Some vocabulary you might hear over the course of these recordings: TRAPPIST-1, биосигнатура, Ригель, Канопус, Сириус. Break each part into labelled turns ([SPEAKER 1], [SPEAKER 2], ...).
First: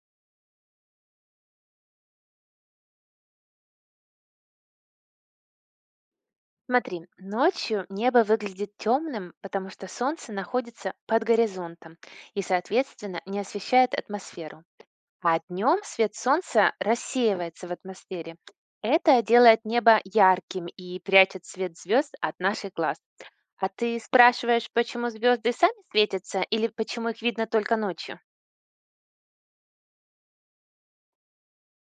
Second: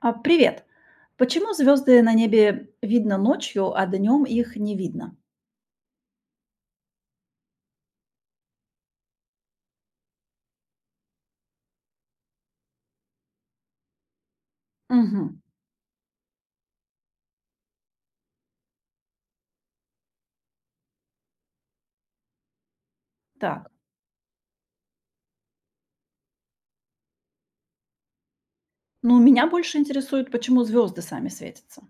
[SPEAKER 1] А, привет. Почему звезды на небе видно ночью, а днем их не видно?
[SPEAKER 2] Смотри, ночью небо выглядит темным, потому что солнце находится под горизонтом и, соответственно, не освещает атмосферу. А
[SPEAKER 1] Мгм.
[SPEAKER 2] днем свет солнца рассеивается в атмосфере. Это делает небо ярким и прячет свет звезд от наших глаз. А
[SPEAKER 1] Так.
[SPEAKER 2] ты спрашиваешь, почему звезды сами светятся или почему их видно только ночью?
[SPEAKER 1] Ну, меня больше интересует, почему звезды сами светятся.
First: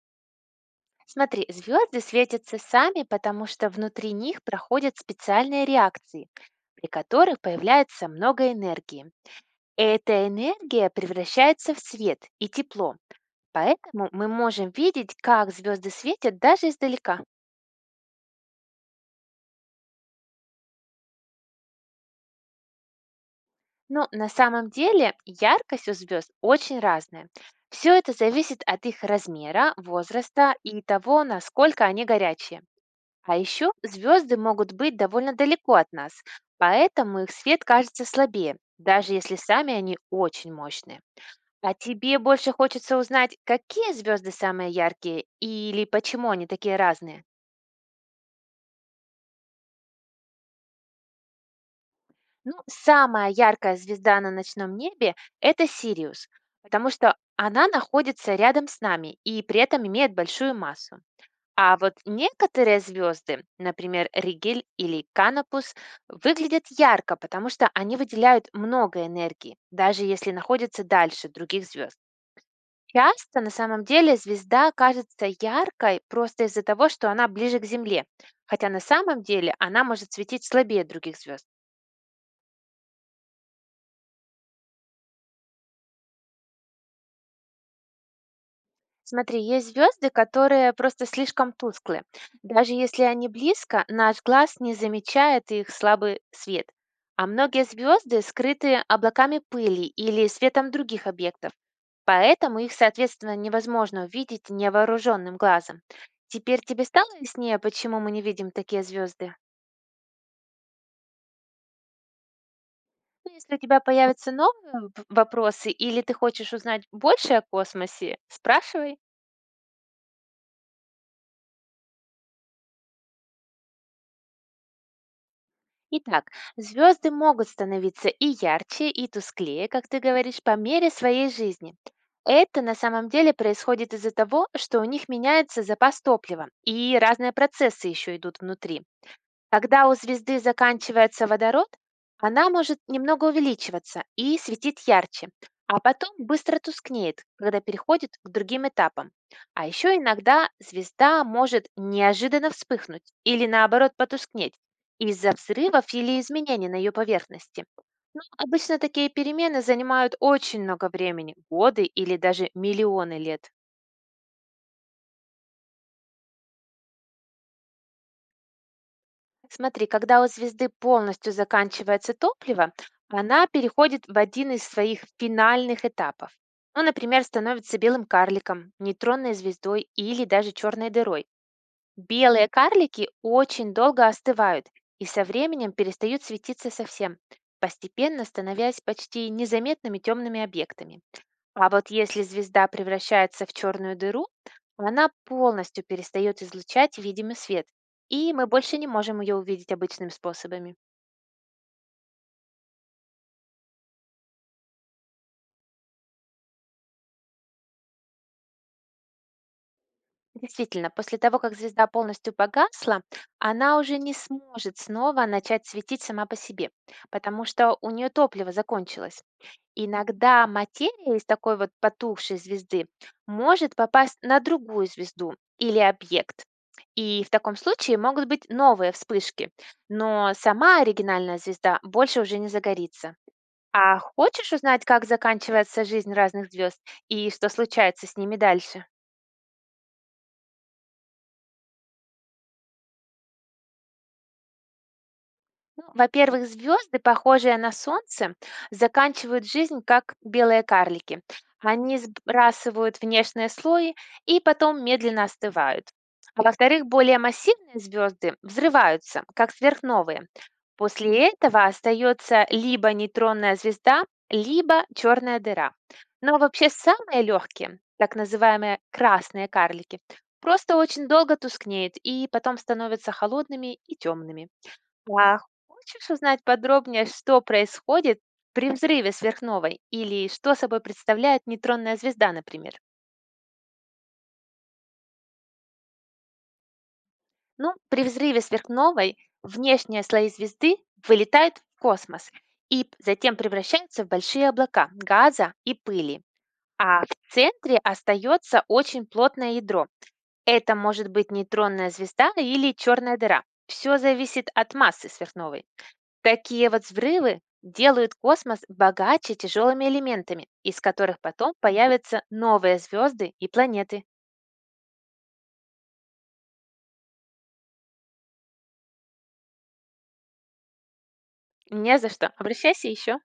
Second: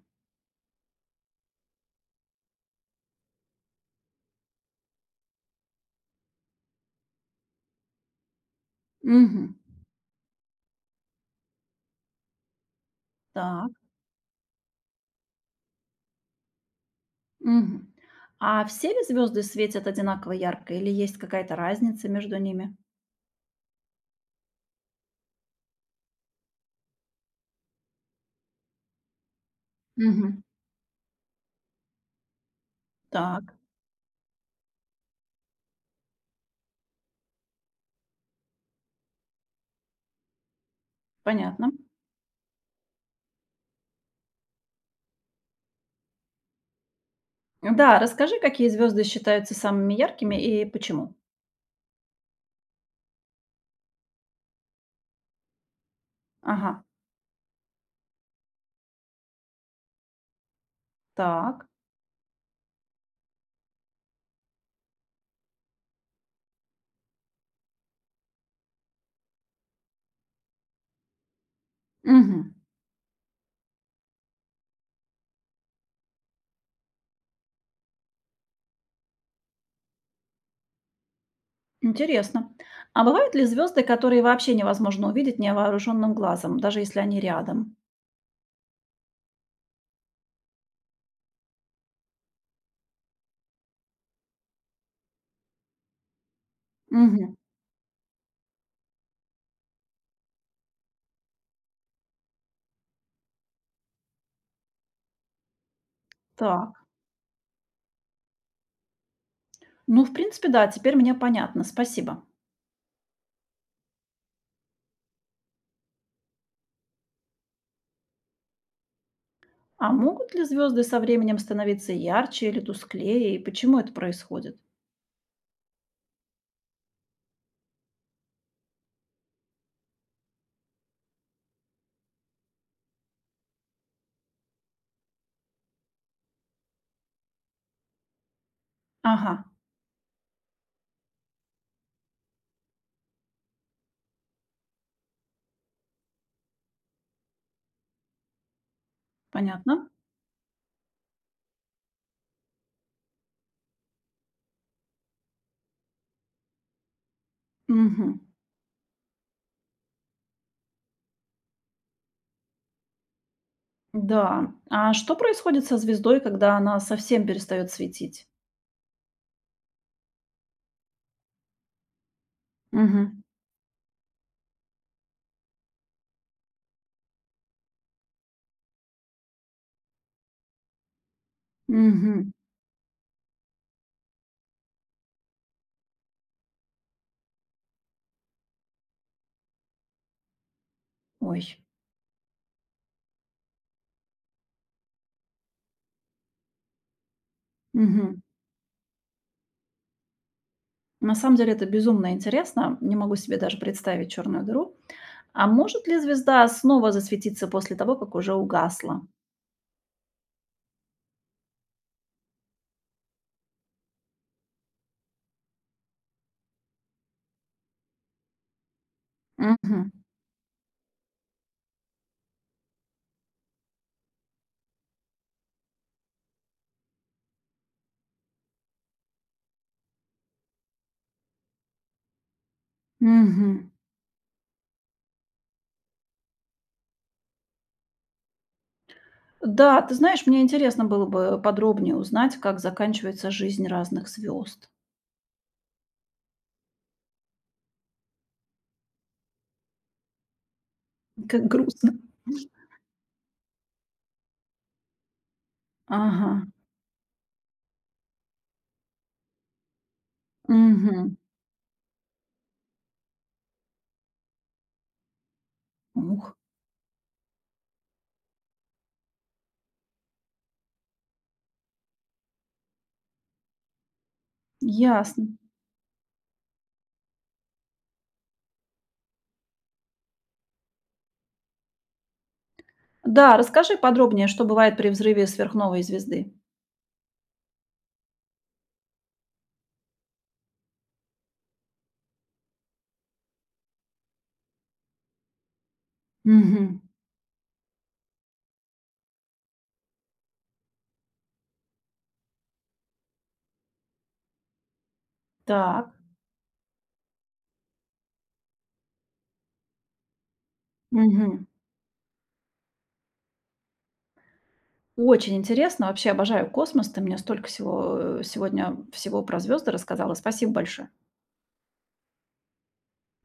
[SPEAKER 2] Смотри, звезды светятся сами, потому что внутри них проходят специальные реакции, при которых появляется много энергии.
[SPEAKER 1] Мгм.
[SPEAKER 2] Эта энергия превращается в свет и тепло,
[SPEAKER 1] Так.
[SPEAKER 2] поэтому мы можем видеть, как звезды светят даже издалека.
[SPEAKER 1] Мгм. А все ли звезды светят одинаково ярко или есть какая-то разница между ними?
[SPEAKER 2] Но на самом деле яркость у звезд очень разная. Все это зависит от их размера,
[SPEAKER 1] Мгм.
[SPEAKER 2] возраста и того, насколько они горячие. А
[SPEAKER 1] Так,
[SPEAKER 2] еще звезды могут быть довольно далеко от нас, поэтому их свет кажется слабее, даже если сами они очень мощные.
[SPEAKER 1] понятно.
[SPEAKER 2] А тебе больше хочется узнать, какие звезды самые яркие или почему они такие разные?
[SPEAKER 1] Да, расскажи, какие звезды считаются самыми яркими и почему.
[SPEAKER 2] Ну, самая яркая звезда на ночном небе – это Сириус,
[SPEAKER 1] Ага.
[SPEAKER 2] потому что она находится рядом с нами и при этом имеет большую массу.
[SPEAKER 1] Так.
[SPEAKER 2] А вот некоторые звезды, например, Ригель или Канопус, выглядят ярко, потому что они выделяют много энергии, даже если находятся дальше других звезд.
[SPEAKER 1] Мгм.
[SPEAKER 2] Часто на самом деле звезда кажется яркой просто из-за того, что она ближе к Земле, хотя на самом деле она может светить слабее других звезд.
[SPEAKER 1] Интересно. А бывают ли звезды, которые вообще невозможно увидеть невооруженным глазом, даже если они рядом?
[SPEAKER 2] Смотри, есть звезды, которые просто слишком тусклые. Даже если они близко, наш глаз не замечает их слабый свет. А
[SPEAKER 1] Мгм.
[SPEAKER 2] многие звезды скрыты облаками пыли или светом других объектов, поэтому их, соответственно, невозможно увидеть невооруженным глазом. Теперь тебе
[SPEAKER 1] Так.
[SPEAKER 2] стало яснее, почему мы не видим такие звезды?
[SPEAKER 1] Ну, в принципе, да, теперь мне понятно. Спасибо.
[SPEAKER 2] Ну, если у тебя появятся новые вопросы или ты хочешь узнать больше о космосе, спрашивай.
[SPEAKER 1] А могут ли звезды со временем становиться ярче или тусклее? И почему это происходит?
[SPEAKER 2] Итак, звезды могут становиться и ярче, и тусклее, как ты говоришь, по мере своей жизни. Это на самом деле происходит из-за того, что у них меняется запас топлива, и разные процессы еще идут внутри.
[SPEAKER 1] Ага,
[SPEAKER 2] Когда у звезды заканчивается водород, она может немного увеличиваться и светить ярче, а потом быстро тускнеет, когда переходит к другим этапам. А
[SPEAKER 1] понятно.
[SPEAKER 2] еще иногда звезда может неожиданно вспыхнуть или наоборот потускнеть из-за взрывов или изменений на ее поверхности.
[SPEAKER 1] Мгм.
[SPEAKER 2] Обычно такие перемены занимают очень много времени, годы или даже миллионы лет.
[SPEAKER 1] Да. А что происходит со звездой, когда она совсем перестает светить?
[SPEAKER 2] Смотри, когда у звезды полностью заканчивается топливо,
[SPEAKER 1] Мгм.
[SPEAKER 2] она переходит в один из своих финальных этапов. Ну, например, становится белым карликом, нейтронной звездой или даже черной дырой.
[SPEAKER 1] Мгм.
[SPEAKER 2] Белые карлики очень долго остывают и со временем перестают светиться совсем, постепенно становясь почти незаметными темными объектами.
[SPEAKER 1] Ой.
[SPEAKER 2] А вот если звезда превращается в черную дыру, она полностью перестает излучать видимый свет,
[SPEAKER 1] Мгм.
[SPEAKER 2] и мы больше не можем ее увидеть обычными способами.
[SPEAKER 1] На самом деле это безумно интересно. Не могу себе даже представить черную дыру. А может ли звезда снова засветиться после того, как уже угасла?
[SPEAKER 2] Действительно, после того, как звезда полностью погасла, она уже не сможет снова начать светить сама по себе, потому что у нее топливо закончилось.
[SPEAKER 1] Мгм.
[SPEAKER 2] Иногда материя из такой вот потухшей звезды может попасть на другую звезду или объект. И в таком случае могут быть новые вспышки, но сама оригинальная звезда больше уже не загорится.
[SPEAKER 1] Мгм.
[SPEAKER 2] А хочешь узнать, как заканчивается жизнь разных звезд и что случается с ними дальше?
[SPEAKER 1] Да, ты знаешь, мне интересно было бы подробнее узнать, как заканчивается жизнь разных звезд.
[SPEAKER 2] Ну, во-первых, звезды, похожие на Солнце, заканчивают жизнь как белые карлики.
[SPEAKER 1] Как грустно.
[SPEAKER 2] Они сбрасывают внешние слои и потом медленно остывают.
[SPEAKER 1] Ага.
[SPEAKER 2] А во-вторых, более массивные звезды взрываются, как сверхновые.
[SPEAKER 1] Мгм.
[SPEAKER 2] После этого остается либо нейтронная звезда, либо черная дыра.
[SPEAKER 1] Ух,
[SPEAKER 2] Но вообще самые легкие, так называемые красные карлики, просто очень долго тускнеют и потом становятся холодными и темными.
[SPEAKER 1] ясно.
[SPEAKER 2] А хочешь узнать подробнее, что происходит при взрыве сверхновой или что собой представляет нейтронная звезда, например?
[SPEAKER 1] Да, расскажи подробнее, что бывает при взрыве сверхновой звезды.
[SPEAKER 2] Ну, при взрыве сверхновой внешние слои звезды вылетают в космос и затем превращаются в большие облака газа и пыли.
[SPEAKER 1] Мгм.
[SPEAKER 2] А в центре остается очень плотное ядро. Это может быть нейтронная звезда или черная дыра. Все зависит от массы сверхновой.
[SPEAKER 1] Так.
[SPEAKER 2] Такие вот взрывы делают космос богаче тяжелыми элементами, из которых
[SPEAKER 1] Мгм.
[SPEAKER 2] потом появятся новые звезды и планеты.
[SPEAKER 1] Очень интересно. Вообще обожаю космос. Ты мне столько всего сегодня всего про звезды рассказала. Спасибо большое.
[SPEAKER 2] Не за что. Обращайся еще.